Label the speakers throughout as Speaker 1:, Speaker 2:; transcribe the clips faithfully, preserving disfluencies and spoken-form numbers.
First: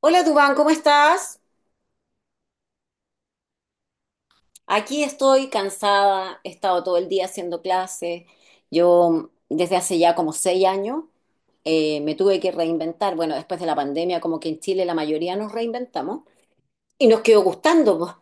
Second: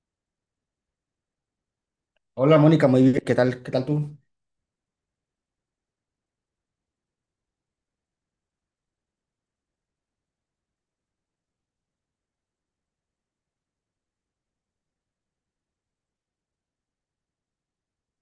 Speaker 1: Hola Dubán, ¿cómo estás?
Speaker 2: Hola Mónica, muy bien, ¿qué tal? ¿Qué tal tú?
Speaker 1: Aquí estoy cansada, he estado todo el día haciendo clases. Yo desde hace ya como seis años eh, me tuve que reinventar. Bueno, después de la pandemia, como que en Chile la mayoría nos reinventamos y nos quedó gustando, po.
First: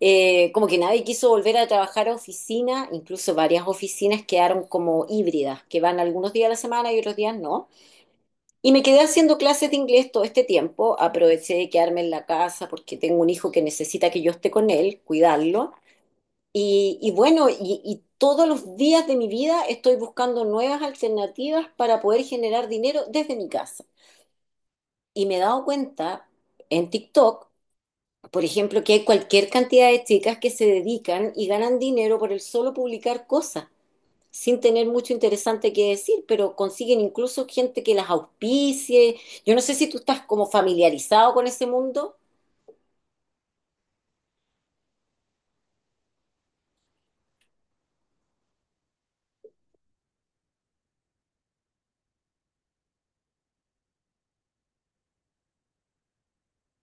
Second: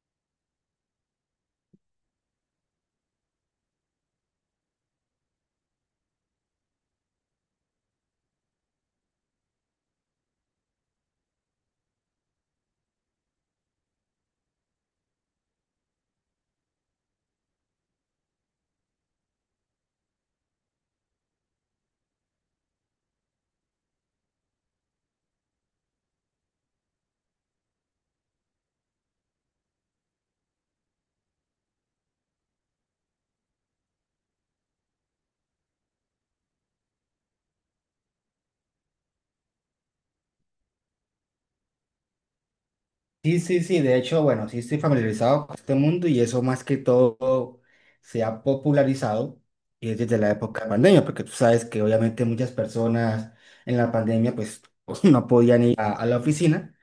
Speaker 1: Eh, como que nadie quiso volver a trabajar a oficina, incluso varias oficinas quedaron como híbridas, que van algunos días a la semana y otros días no. Y me quedé haciendo clases de inglés todo este tiempo. Aproveché de quedarme en la casa porque tengo un hijo que necesita que yo esté con él, cuidarlo. Y, y bueno, y, y todos los días de mi vida estoy buscando nuevas alternativas para poder generar dinero desde mi casa. Y me he dado cuenta en TikTok, por ejemplo, que hay cualquier cantidad de chicas que se dedican y ganan dinero por el solo publicar cosas sin tener mucho interesante que decir, pero consiguen incluso gente que las auspicie. Yo no sé si tú estás como familiarizado con ese mundo.
Speaker 2: Sí, sí, sí, de hecho, bueno, sí estoy familiarizado con este mundo y eso más que todo se ha popularizado y es desde la época de pandemia, porque tú sabes que obviamente muchas personas en la pandemia pues no podían ir a, a la oficina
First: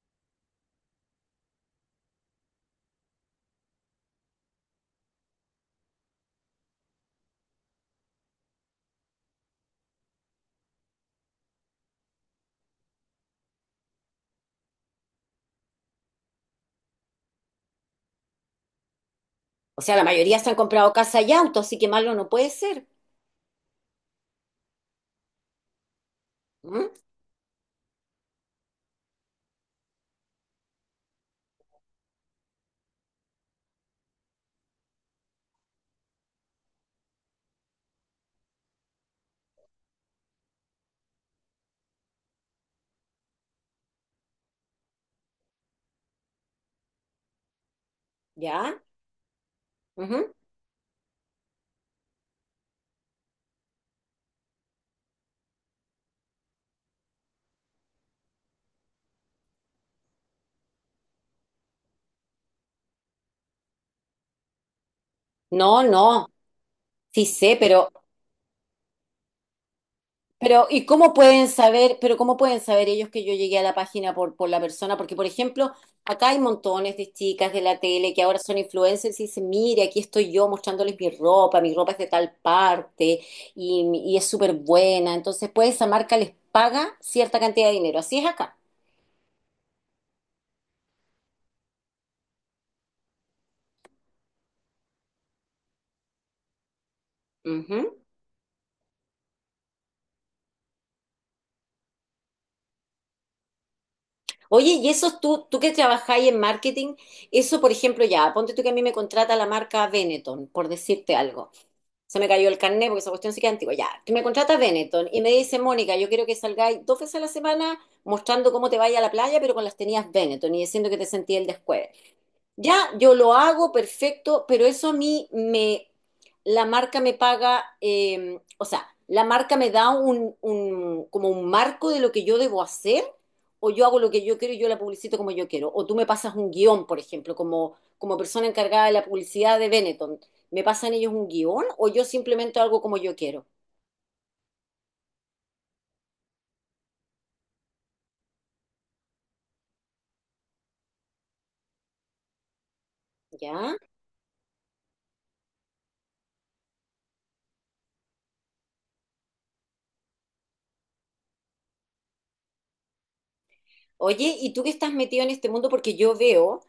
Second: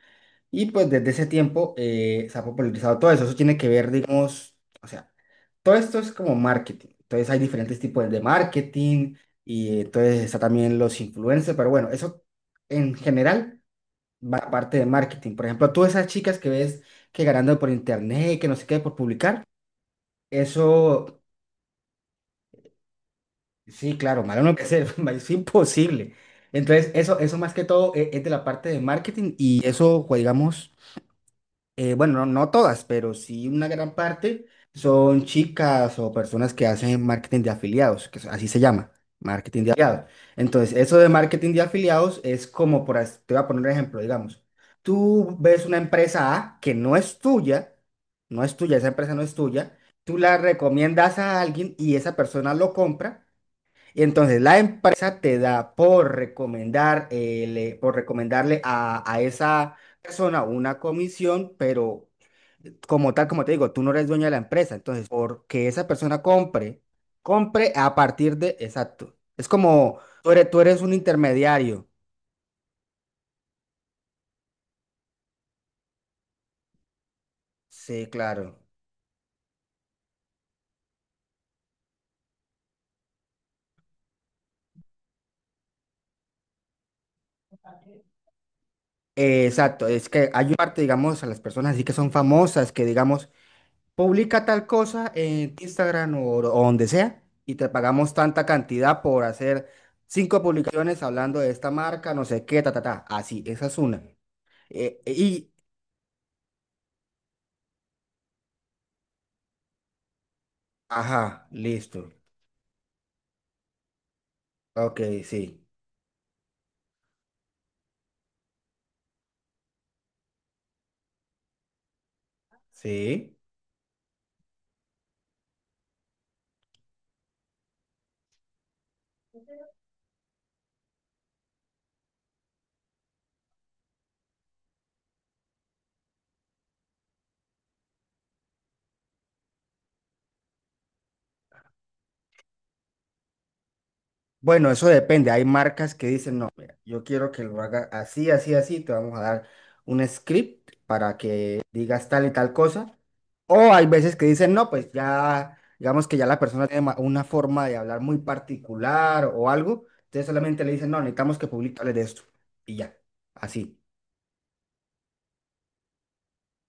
Speaker 2: y pues desde ese tiempo eh, se ha popularizado todo eso, eso tiene que ver, digamos, o sea, todo esto es como marketing, entonces hay diferentes tipos de marketing y eh, entonces está también los influencers, pero bueno, eso en general. Ma- parte de marketing. Por ejemplo, tú esas chicas que ves que ganando por internet, que no sé qué, por publicar,
Speaker 1: O sea, la mayoría se han comprado casa
Speaker 2: eso,
Speaker 1: y auto, así que malo no puede ser.
Speaker 2: sí, claro, malo no puede ser, es imposible.
Speaker 1: ¿Mm?
Speaker 2: Entonces, eso, eso más que todo e- es, de la parte de marketing y eso, pues, digamos... eh, bueno, no, no todas, pero sí una gran parte son chicas o personas que hacen marketing de afiliados, que es- así se llama, marketing de afiliados. Entonces, eso de marketing de afiliados es como, por, as- te voy a poner un ejemplo, digamos, tú ves una empresa A que no es tuya, no es tuya,
Speaker 1: ¿Ya?
Speaker 2: esa empresa no es tuya, tú
Speaker 1: Ujú.
Speaker 2: la recomiendas a alguien y esa persona lo compra. Y entonces la empresa te da por recomendar, eh, le- por recomendarle a, a esa persona una comisión, pero como tal, como te digo, tú no eres dueño de la empresa. Entonces, porque
Speaker 1: No,
Speaker 2: esa persona
Speaker 1: no,
Speaker 2: compre,
Speaker 1: sí sé,
Speaker 2: compre
Speaker 1: pero.
Speaker 2: a partir de, exacto. Es como tú eres, tú
Speaker 1: Pero,
Speaker 2: eres
Speaker 1: ¿y
Speaker 2: un
Speaker 1: cómo pueden
Speaker 2: intermediario.
Speaker 1: saber, pero cómo pueden saber ellos que yo llegué a la página por, por la persona? Porque, por ejemplo, acá hay montones de chicas de la
Speaker 2: Sí,
Speaker 1: tele que ahora son
Speaker 2: claro.
Speaker 1: influencers y dicen, mire, aquí estoy yo mostrándoles mi ropa, mi ropa es de tal parte y, y es súper buena. Entonces, pues esa marca les paga cierta cantidad de dinero. Así es acá.
Speaker 2: Eh, exacto. Es que hay una parte, digamos, a las personas así que son famosas, que digamos, publica tal cosa en Instagram o, o donde sea y te
Speaker 1: Ujú.
Speaker 2: pagamos tanta cantidad por hacer cinco publicaciones hablando de esta marca, no sé qué, ta, ta, ta. Así, esa es una.
Speaker 1: Oye, y
Speaker 2: Eh,
Speaker 1: eso tú,
Speaker 2: y,
Speaker 1: tú que trabajáis en marketing, eso, por ejemplo, ya, ponte tú que a mí me contrata la marca Benetton, por decirte
Speaker 2: ajá,
Speaker 1: algo.
Speaker 2: listo.
Speaker 1: Se me cayó el carnet porque esa cuestión sí que es antigua. Ya, que me contrata
Speaker 2: Ok,
Speaker 1: Benetton y me dice,
Speaker 2: sí,
Speaker 1: Mónica, yo quiero que salgáis dos veces a la semana mostrando cómo te vaya a la playa, pero con las tenías Benetton y diciendo que te sentí el descueve. Ya, yo lo
Speaker 2: sí.
Speaker 1: hago, perfecto, pero eso a mí me, la marca me paga, eh, o sea, la marca me da un, un- como un marco de lo que yo debo hacer, o yo hago lo que yo quiero y yo la publicito como yo quiero, o tú me pasas un guión, por ejemplo, como, como persona encargada de la publicidad de Benetton, ¿me pasan ellos un guión o yo simplemente hago como yo quiero?
Speaker 2: Bueno, eso depende. Hay marcas que dicen, no, mira, yo quiero que lo haga así, así, así. Te vamos a dar un script para que digas tal y tal cosa. O
Speaker 1: ¿Ya?
Speaker 2: hay veces que dicen, no, pues ya, digamos que ya la persona tiene ma- una forma de hablar muy particular o algo. Entonces solamente le dicen, no, necesitamos que publiques de esto. Y ya, así.
Speaker 1: Oye, ¿y tú que estás metido en este mundo? Porque yo veo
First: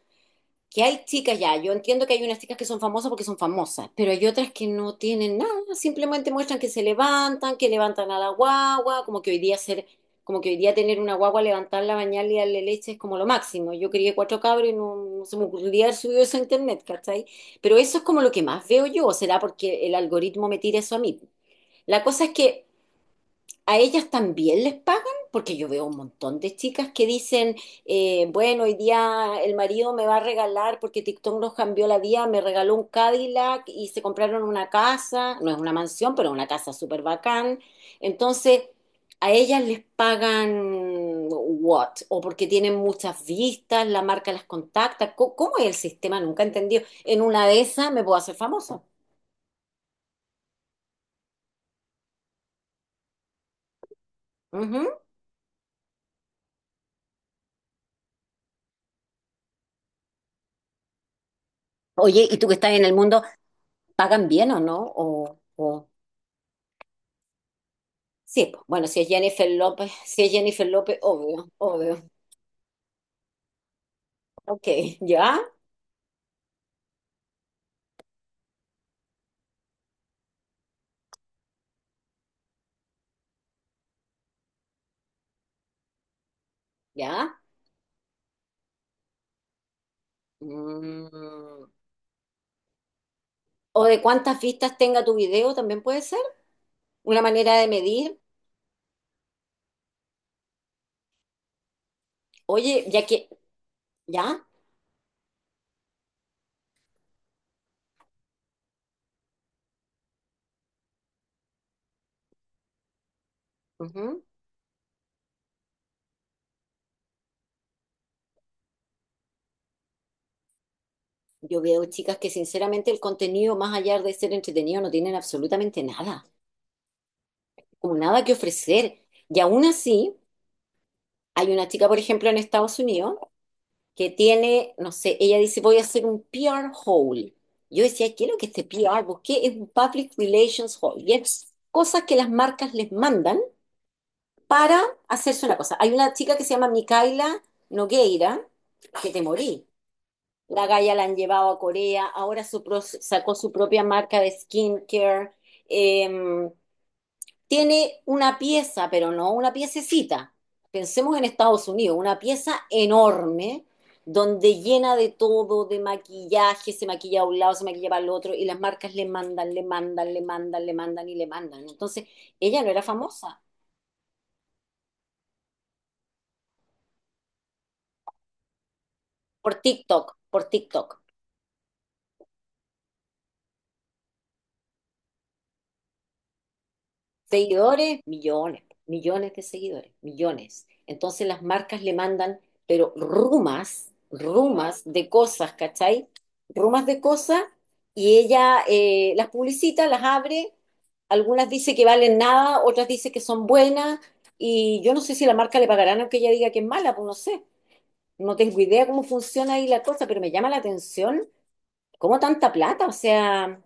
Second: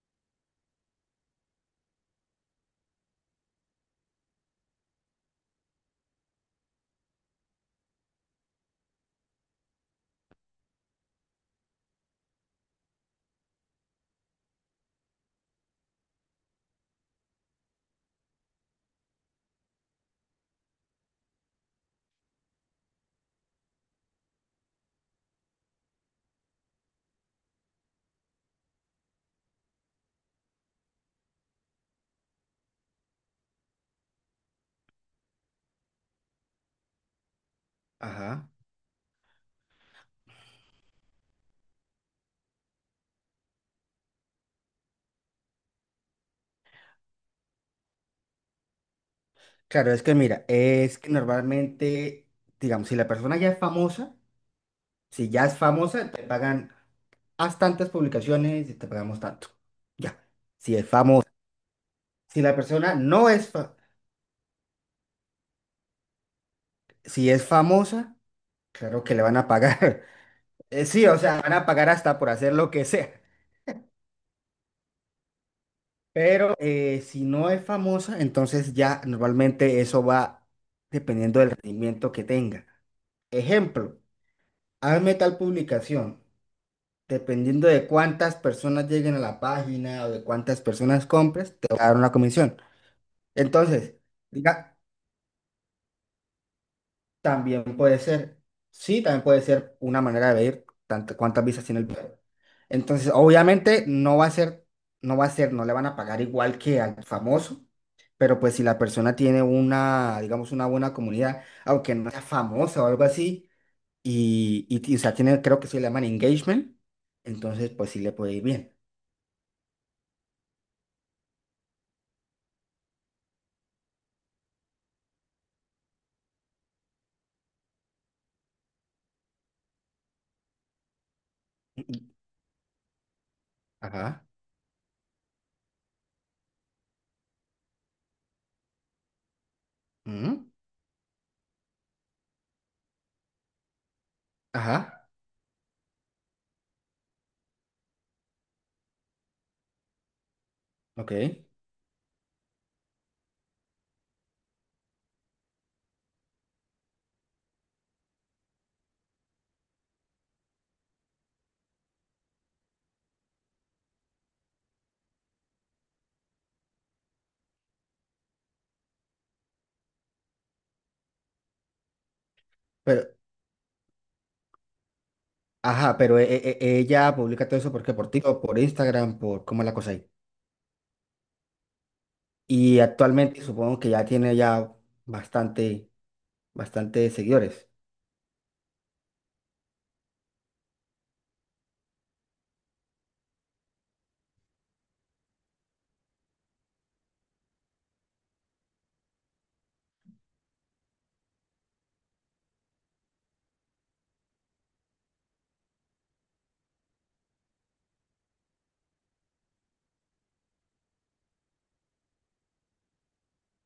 Speaker 1: que hay chicas ya, yo entiendo que hay unas chicas que son famosas porque son famosas, pero hay otras que no tienen nada, simplemente muestran que se levantan, que levantan a la guagua, como que hoy día ser, como que hoy día tener una guagua, levantarla, bañarla y darle leche es como lo máximo. Yo crié cuatro cabros y no, no se me ocurría haber subido eso a internet, ¿cachai? Pero eso es como lo que más veo yo, o será porque el algoritmo me tira eso a mí. La cosa es que, ¿a ellas también les pagan? Porque yo veo un montón de chicas que dicen, eh, bueno, hoy día el marido me va a regalar porque TikTok nos cambió la vida, me regaló un Cadillac y se compraron una casa, no es una mansión, pero una casa súper bacán.
Speaker 2: Ajá.
Speaker 1: Entonces, ¿a ellas les pagan what? ¿O porque tienen muchas vistas, la marca las contacta? ¿Cómo, cómo es el sistema? Nunca he entendido. En una de esas me puedo hacer famosa.
Speaker 2: Claro, es que mira, es que normalmente, digamos, si la persona ya es famosa.
Speaker 1: Ujú.
Speaker 2: Si ya es famosa, te pagan, haz tantas publicaciones y te pagamos tanto. Ya, si es famosa.
Speaker 1: Oye, ¿y
Speaker 2: Si
Speaker 1: tú que
Speaker 2: la
Speaker 1: estás en el
Speaker 2: persona
Speaker 1: mundo,
Speaker 2: no es, fa-
Speaker 1: pagan bien o no? O, o-
Speaker 2: si es famosa,
Speaker 1: Sí, pues, bueno, si
Speaker 2: claro
Speaker 1: es
Speaker 2: que le van a
Speaker 1: Jennifer López,
Speaker 2: pagar.
Speaker 1: si es Jennifer
Speaker 2: Eh,
Speaker 1: López,
Speaker 2: sí, o sea,
Speaker 1: obvio,
Speaker 2: van a pagar
Speaker 1: obvio.
Speaker 2: hasta por hacer lo que sea.
Speaker 1: Ok, ya,
Speaker 2: Pero eh, si no es famosa, entonces ya normalmente eso va dependiendo del rendimiento que tenga. Ejemplo, hazme tal publicación.
Speaker 1: ya.
Speaker 2: Dependiendo de cuántas personas lleguen a la página o de cuántas personas compres, te
Speaker 1: Mm.
Speaker 2: va a dar una comisión.
Speaker 1: O
Speaker 2: Entonces,
Speaker 1: de cuántas
Speaker 2: diga,
Speaker 1: vistas tenga tu video también puede ser una manera de
Speaker 2: también puede
Speaker 1: medir.
Speaker 2: ser, sí, también puede ser una manera de medir tantas cuántas visas tiene el video.
Speaker 1: Oye, ya
Speaker 2: Entonces,
Speaker 1: que,
Speaker 2: obviamente no va a
Speaker 1: ya,
Speaker 2: ser, no va a ser, no le van a pagar igual que al famoso, pero pues si la persona tiene una, digamos, una buena comunidad, aunque no sea famosa o algo así,
Speaker 1: ujú.
Speaker 2: y, y, y, o sea, tiene, creo que se le llaman engagement, entonces pues sí le puede ir bien.
Speaker 1: Yo veo chicas que sinceramente el contenido, más allá de ser entretenido, no tienen absolutamente nada, como nada que ofrecer. Y aún así, hay una chica, por ejemplo, en Estados Unidos, que
Speaker 2: Ajá.
Speaker 1: tiene, no sé, ella dice, voy a hacer un p r hole. Yo decía, ¿qué es lo que este p r? Busqué, es un Public
Speaker 2: Ujú,
Speaker 1: Relations Hole. Y es cosas que las marcas les mandan para
Speaker 2: ajá.
Speaker 1: hacerse una cosa. Hay una chica que se llama Micaela Nogueira, que te morí. La galla la han
Speaker 2: Ok.
Speaker 1: llevado a Corea, ahora su pro- sacó su propia marca de skincare. Eh, Tiene una pieza, pero no una piececita. Pensemos en Estados Unidos, una pieza enorme donde llena de todo, de maquillaje, se maquilla a un lado, se maquilla para el otro, y las marcas le mandan, le mandan, le mandan, le mandan y le mandan. Entonces, ella no era
Speaker 2: Pero,
Speaker 1: famosa
Speaker 2: ajá, pero e- e- e- ella publica todo eso porque por TikTok, por Instagram, por
Speaker 1: por
Speaker 2: cómo es la cosa ahí.
Speaker 1: TikTok, por TikTok.
Speaker 2: Y actualmente supongo que ya tiene ya bastante, bastante seguidores.
Speaker 1: Seguidores, millones, millones de seguidores, millones. Entonces las marcas le mandan, pero rumas, rumas de cosas, ¿cachai? Rumas de cosas y ella eh, las publicita, las abre, algunas dice que valen nada, otras dice que son buenas y yo no sé si la marca le pagarán aunque ella diga que es mala, pues no sé. No tengo idea cómo funciona ahí la cosa, pero me llama la atención cómo tanta plata, o sea,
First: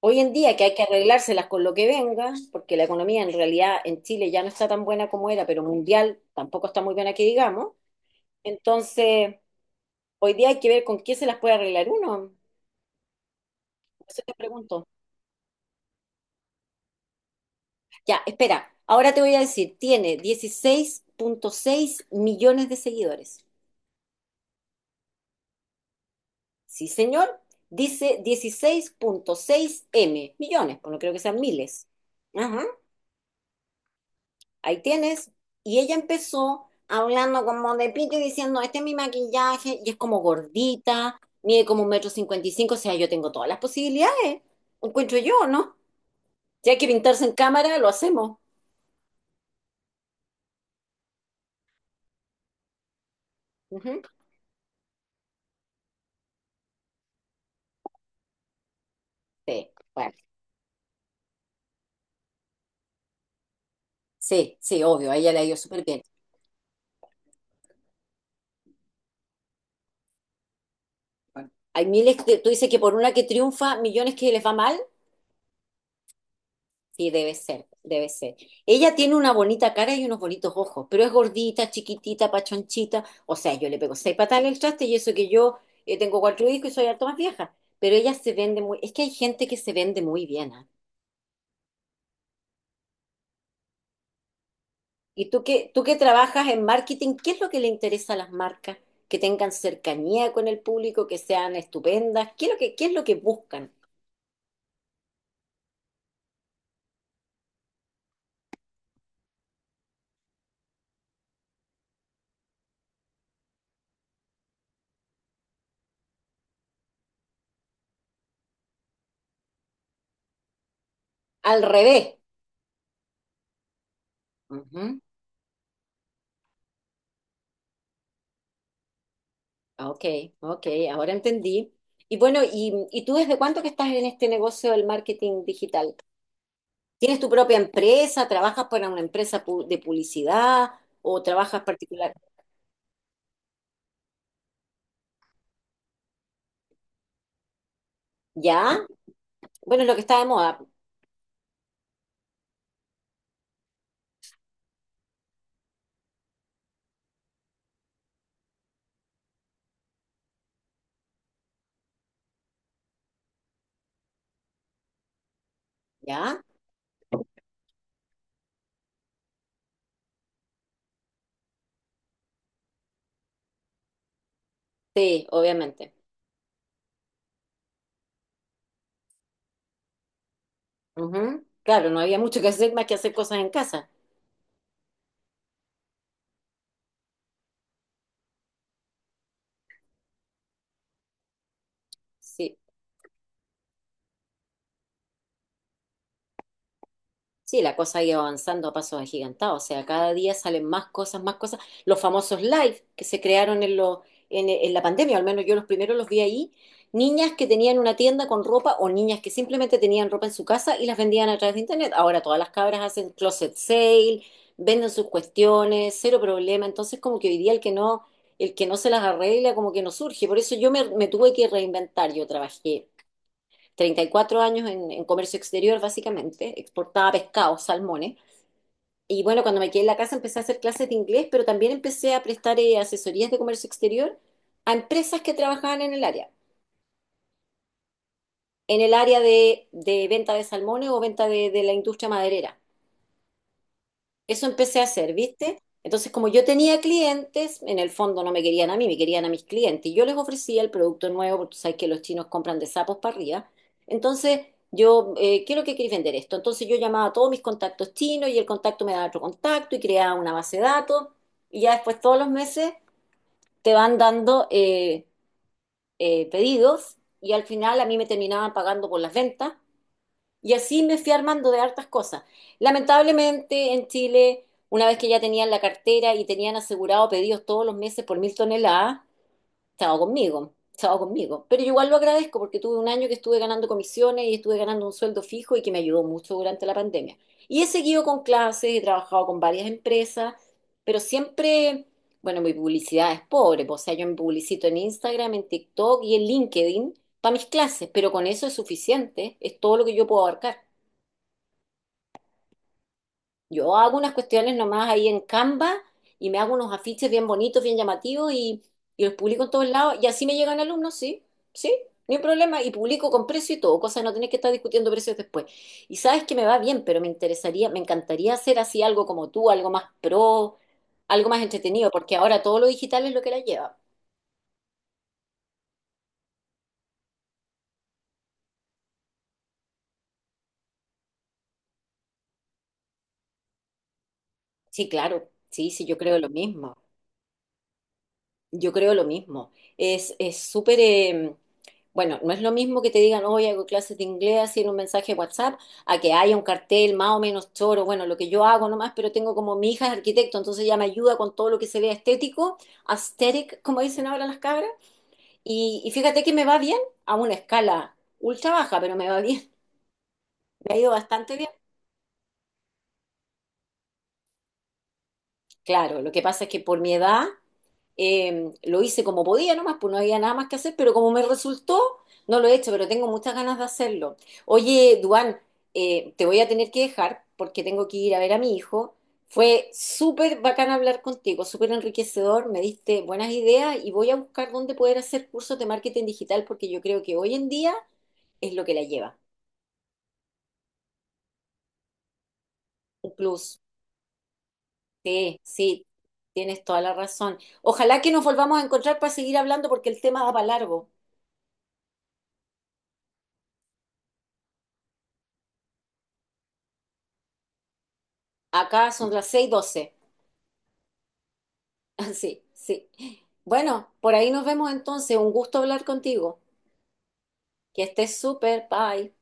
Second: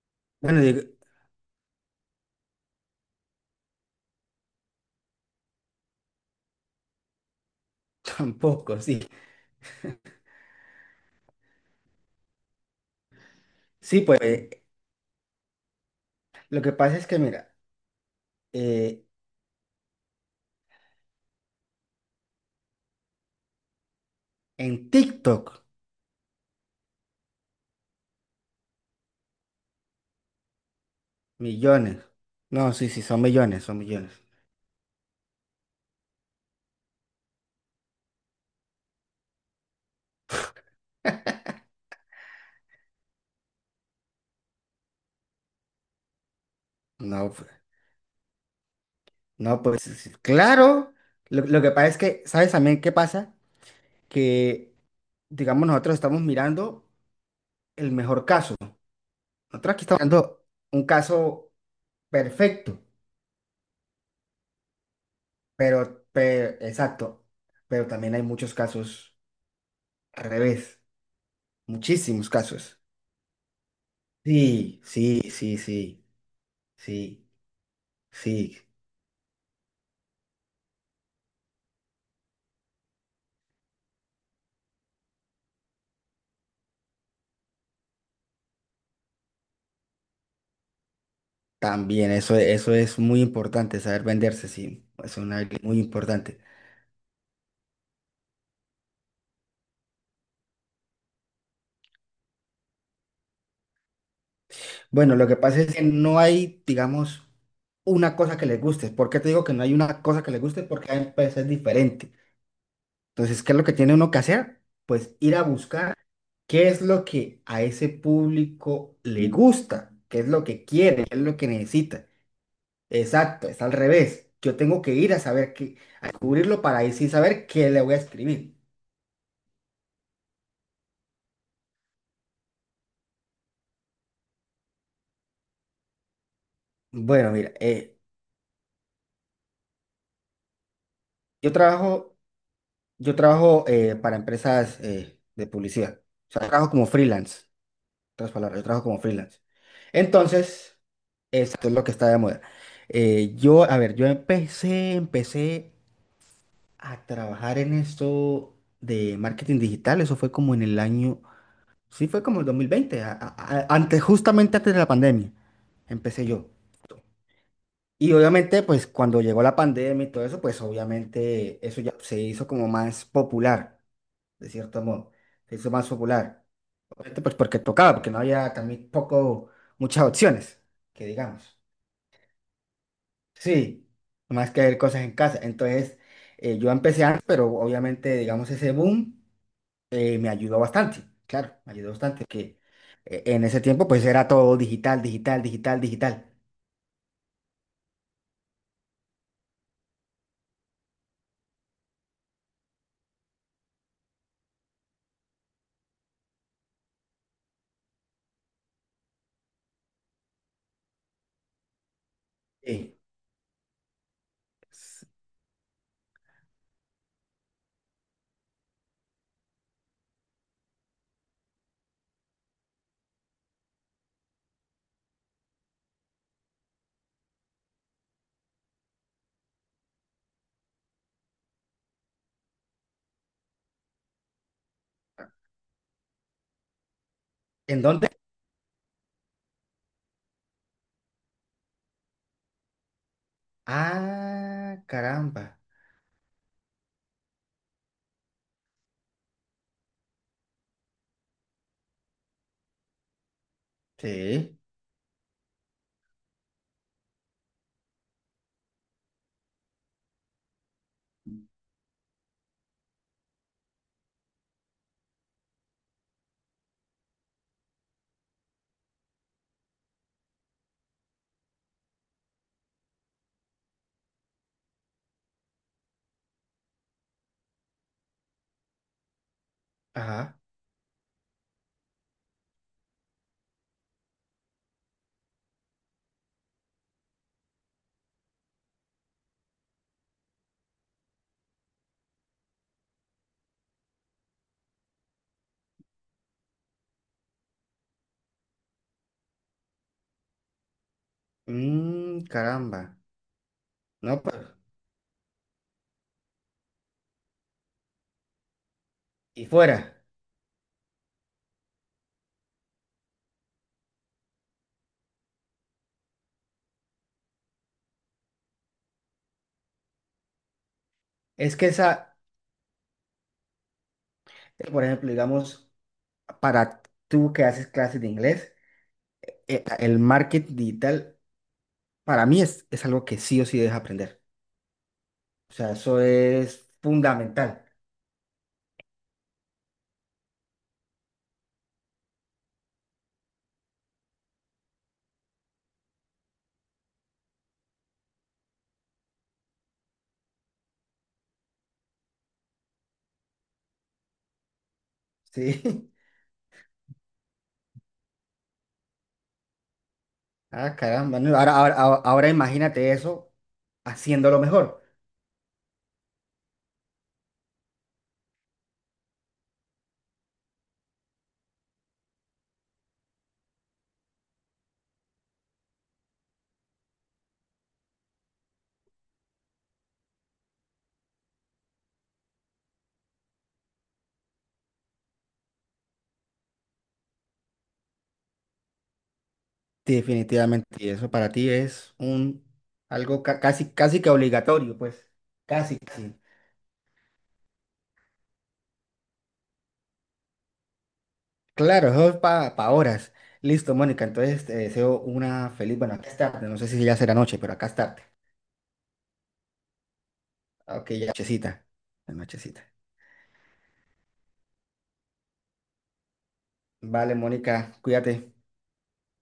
Speaker 1: hoy en día
Speaker 2: Bueno,
Speaker 1: que hay
Speaker 2: digo,
Speaker 1: que arreglárselas con lo que venga, porque la economía en realidad en Chile ya no está tan buena como era, pero mundial tampoco está muy buena que digamos.
Speaker 2: tampoco, sí.
Speaker 1: Entonces, hoy día hay que ver con quién se las puede arreglar uno.
Speaker 2: Sí, pues
Speaker 1: Eso te
Speaker 2: eh,
Speaker 1: pregunto.
Speaker 2: lo que pasa es que mira,
Speaker 1: Ya, espera,
Speaker 2: eh,
Speaker 1: ahora te voy a decir, tiene dieciséis punto seis millones de seguidores.
Speaker 2: en TikTok,
Speaker 1: Sí, señor, dice dieciséis punto seis M, millones, pues no creo que sean miles.
Speaker 2: millones.
Speaker 1: Ajá.
Speaker 2: No, sí, sí, son millones, son millones.
Speaker 1: Ahí tienes. Y ella empezó hablando como de pito y diciendo, este es mi maquillaje, y es como gordita, mide como un metro cincuenta y cinco, o sea, yo tengo todas las posibilidades, encuentro yo, ¿no? Si hay que pintarse
Speaker 2: No,
Speaker 1: en
Speaker 2: pues,
Speaker 1: cámara, lo hacemos.
Speaker 2: no, pues sí, sí, claro. Lo, lo que pasa es que, ¿sabes también qué pasa?
Speaker 1: Ujú.
Speaker 2: Que, digamos, nosotros estamos mirando el mejor caso.
Speaker 1: Sí,
Speaker 2: Nosotros aquí estamos
Speaker 1: bueno,
Speaker 2: dando un caso perfecto,
Speaker 1: sí, sí, obvio, a ella le ha ido súper bien.
Speaker 2: pero, pe- exacto, pero también hay muchos casos al revés,
Speaker 1: Bueno, hay miles
Speaker 2: muchísimos
Speaker 1: que, tú dices que
Speaker 2: casos.
Speaker 1: por una que triunfa, millones que les va mal.
Speaker 2: Sí, sí, sí, sí,
Speaker 1: Sí,
Speaker 2: sí,
Speaker 1: debe ser, debe ser.
Speaker 2: sí,
Speaker 1: Ella tiene una bonita cara y unos bonitos ojos, pero es gordita, chiquitita, pachonchita. O sea, yo le pego seis patadas al traste y eso que yo eh, tengo cuatro hijos y soy harto más vieja. Pero ella se vende muy, es que hay gente que se vende muy bien. ¿Ah?
Speaker 2: también eso, eso es muy importante, saber venderse, sí, es
Speaker 1: Y
Speaker 2: una
Speaker 1: tú
Speaker 2: habilidad
Speaker 1: que,
Speaker 2: muy
Speaker 1: tú que
Speaker 2: importante.
Speaker 1: trabajas en marketing, ¿qué es lo que le interesa a las marcas? Que tengan cercanía con el público, que sean estupendas. ¿Qué es lo que, qué es lo que buscan?
Speaker 2: Bueno, lo que pasa es que no hay, digamos, una cosa que les guste. ¿Por qué te digo que no hay una cosa que les guste? Porque hay empresas diferentes. Entonces, ¿qué es lo que tiene uno que hacer? Pues ir a buscar qué es lo que a ese público le gusta, qué es lo que quiere, qué es lo que
Speaker 1: Al
Speaker 2: necesita.
Speaker 1: revés.
Speaker 2: Exacto, es al revés. Yo tengo que
Speaker 1: Ujú.
Speaker 2: ir a saber qué, a descubrirlo para ahí sí saber qué le voy a escribir.
Speaker 1: Ah, ok, ok, ahora entendí. Y bueno, y, ¿y tú desde cuánto que estás en este negocio del marketing digital? ¿Tienes tu
Speaker 2: Bueno, mira,
Speaker 1: propia
Speaker 2: eh,
Speaker 1: empresa? ¿Trabajas para una empresa pu- de publicidad o
Speaker 2: yo
Speaker 1: trabajas particular?
Speaker 2: trabajo, yo trabajo eh, para empresas eh, de publicidad. O sea, trabajo como freelance. En otras palabras, yo
Speaker 1: ¿Ya?
Speaker 2: trabajo como freelance.
Speaker 1: Bueno, es lo que está de moda.
Speaker 2: Entonces, esto es lo que está de moda. Eh, yo, a ver, yo empecé, empecé a trabajar en esto de marketing digital. Eso fue como en el año, sí, fue como el dos mil veinte, a- a- a- antes, justamente antes de la pandemia, empecé
Speaker 1: ¿Ya?
Speaker 2: yo. Y obviamente, pues cuando llegó la pandemia y todo eso, pues obviamente eso ya se hizo como más popular, de cierto modo.
Speaker 1: Sí,
Speaker 2: Se hizo más
Speaker 1: obviamente.
Speaker 2: popular. Obviamente, pues porque tocaba, porque no había también poco, muchas opciones, que
Speaker 1: Ujú.
Speaker 2: digamos.
Speaker 1: Claro, no había mucho que hacer más que hacer cosas en
Speaker 2: Sí,
Speaker 1: casa.
Speaker 2: más que hacer cosas en casa. Entonces, eh, yo empecé antes, pero obviamente, digamos, ese boom. eh, me ayudó bastante, claro, me ayudó bastante,
Speaker 1: Sí.
Speaker 2: que eh, en ese tiempo pues era todo digital, digital, digital, digital.
Speaker 1: Sí, la cosa ha ido avanzando a pasos agigantados, o sea, cada día salen más cosas, más cosas. Los famosos live que se crearon en, lo, en, en la pandemia, al menos yo los primeros los vi ahí, niñas que tenían una tienda con ropa o niñas que simplemente tenían ropa en su casa y las vendían a través de internet. Ahora todas las cabras
Speaker 2: Sí.
Speaker 1: hacen closet sale, venden
Speaker 2: S-
Speaker 1: sus cuestiones, cero problema. Entonces, como que hoy día el que no, el que no, se las arregla, como que no surge. Por eso yo me, me tuve que reinventar. Yo trabajé treinta y cuatro años en, en comercio exterior, básicamente, exportaba pescado, salmones. Y bueno, cuando me quedé en la casa empecé a hacer clases de inglés, pero también empecé a prestar eh, asesorías de comercio exterior a empresas que trabajaban en el área,
Speaker 2: ¿En dónde?
Speaker 1: en el área de, de venta de salmones o venta de, de la industria maderera. Eso empecé
Speaker 2: Ah,
Speaker 1: a hacer,
Speaker 2: caramba.
Speaker 1: ¿viste? Entonces, como yo tenía clientes, en el fondo no me querían a mí, me querían a mis clientes. Y yo les ofrecía el producto nuevo, porque tú sabes que los chinos compran de sapos para arriba. Entonces,
Speaker 2: Sí,
Speaker 1: yo, eh, ¿qué es lo que queréis vender esto? Entonces, yo llamaba a todos mis contactos chinos y el contacto me daba otro contacto y creaba una base de datos. Y ya después, todos los meses, te van dando eh, eh, pedidos y al final a mí me terminaban pagando por las ventas. Y así me fui armando de hartas cosas. Lamentablemente en Chile, una vez que ya tenían la cartera y tenían asegurado pedidos todos los meses por mil toneladas, estaba
Speaker 2: ajá.
Speaker 1: conmigo, estaba conmigo. Pero yo igual lo agradezco porque tuve un año que estuve ganando comisiones y estuve ganando un sueldo fijo y que me ayudó mucho durante la pandemia. Y he seguido con clases, he trabajado con varias empresas, pero siempre, bueno, mi publicidad es pobre, pues, o sea, yo me publicito en Instagram, en TikTok y en LinkedIn para mis clases, pero con eso es suficiente, es todo lo que yo puedo abarcar.
Speaker 2: Mm, caramba.
Speaker 1: Yo hago unas
Speaker 2: No, pues,
Speaker 1: cuestiones nomás ahí en Canva y me hago unos afiches bien bonitos, bien llamativos y, y los publico
Speaker 2: y
Speaker 1: en todos lados.
Speaker 2: fuera.
Speaker 1: Y así me llegan alumnos, sí, sí, ni un problema. Y publico con precio y todo, cosa de no tener que estar discutiendo precios después. Y sabes que me va bien, pero me interesaría, me encantaría hacer así algo como tú, algo más pro, algo más
Speaker 2: Es que
Speaker 1: entretenido, porque
Speaker 2: esa,
Speaker 1: ahora todo lo digital es lo que la lleva.
Speaker 2: eh, por ejemplo, digamos, para tú que haces clases de inglés, eh, el marketing digital para mí es, es algo que sí o sí debes aprender.
Speaker 1: Sí, claro,
Speaker 2: O
Speaker 1: sí,
Speaker 2: sea,
Speaker 1: sí, yo
Speaker 2: eso
Speaker 1: creo lo
Speaker 2: es
Speaker 1: mismo.
Speaker 2: fundamental.
Speaker 1: Yo creo lo mismo. Es, es súper, eh, bueno, no es lo mismo que te digan, hoy hago clases de inglés así en un mensaje de WhatsApp, a que haya un cartel más o menos choro, bueno, lo que yo hago nomás, pero tengo como mi hija es arquitecto, entonces ella me ayuda con todo lo que se vea estético, aesthetic, como dicen ahora las cabras.
Speaker 2: Sí.
Speaker 1: Y, y fíjate que me va bien a una escala ultra baja, pero me va bien, me
Speaker 2: Ah,
Speaker 1: ha ido
Speaker 2: caramba. No,
Speaker 1: bastante bien.
Speaker 2: ahora, ahora, ahora ahora imagínate eso haciéndolo mejor.
Speaker 1: Claro, lo que pasa es que por mi edad eh, lo hice como podía nomás, pues no había nada más que hacer, pero como me resultó, no lo he hecho, pero tengo muchas ganas de hacerlo. Oye, Duan, eh, te voy a tener que dejar porque tengo que ir a ver a mi hijo. Fue súper bacán hablar contigo, súper enriquecedor, me diste buenas ideas y voy a buscar dónde poder hacer cursos de marketing digital porque yo creo que hoy en día es lo que la lleva.
Speaker 2: Sí, definitivamente. Y eso para ti es un
Speaker 1: Un
Speaker 2: algo ca-
Speaker 1: plus.
Speaker 2: casi, casi que obligatorio, pues.
Speaker 1: Sí,
Speaker 2: Casi,
Speaker 1: sí,
Speaker 2: casi.
Speaker 1: tienes toda la razón. Ojalá que nos volvamos a encontrar para seguir hablando porque el tema da para largo.
Speaker 2: Claro, eso es para horas. Listo, Mónica. Entonces te deseo una feliz. Bueno, acá es tarde. No sé si ya será noche, pero acá es tarde.
Speaker 1: Acá son las seis doce.
Speaker 2: Ok, ya nochecita.
Speaker 1: Ah,
Speaker 2: Ya
Speaker 1: sí,
Speaker 2: nochecita.
Speaker 1: sí. Bueno, por ahí nos vemos entonces. Un gusto hablar contigo.
Speaker 2: Vale, Mónica,
Speaker 1: Que estés
Speaker 2: cuídate.
Speaker 1: súper. Bye.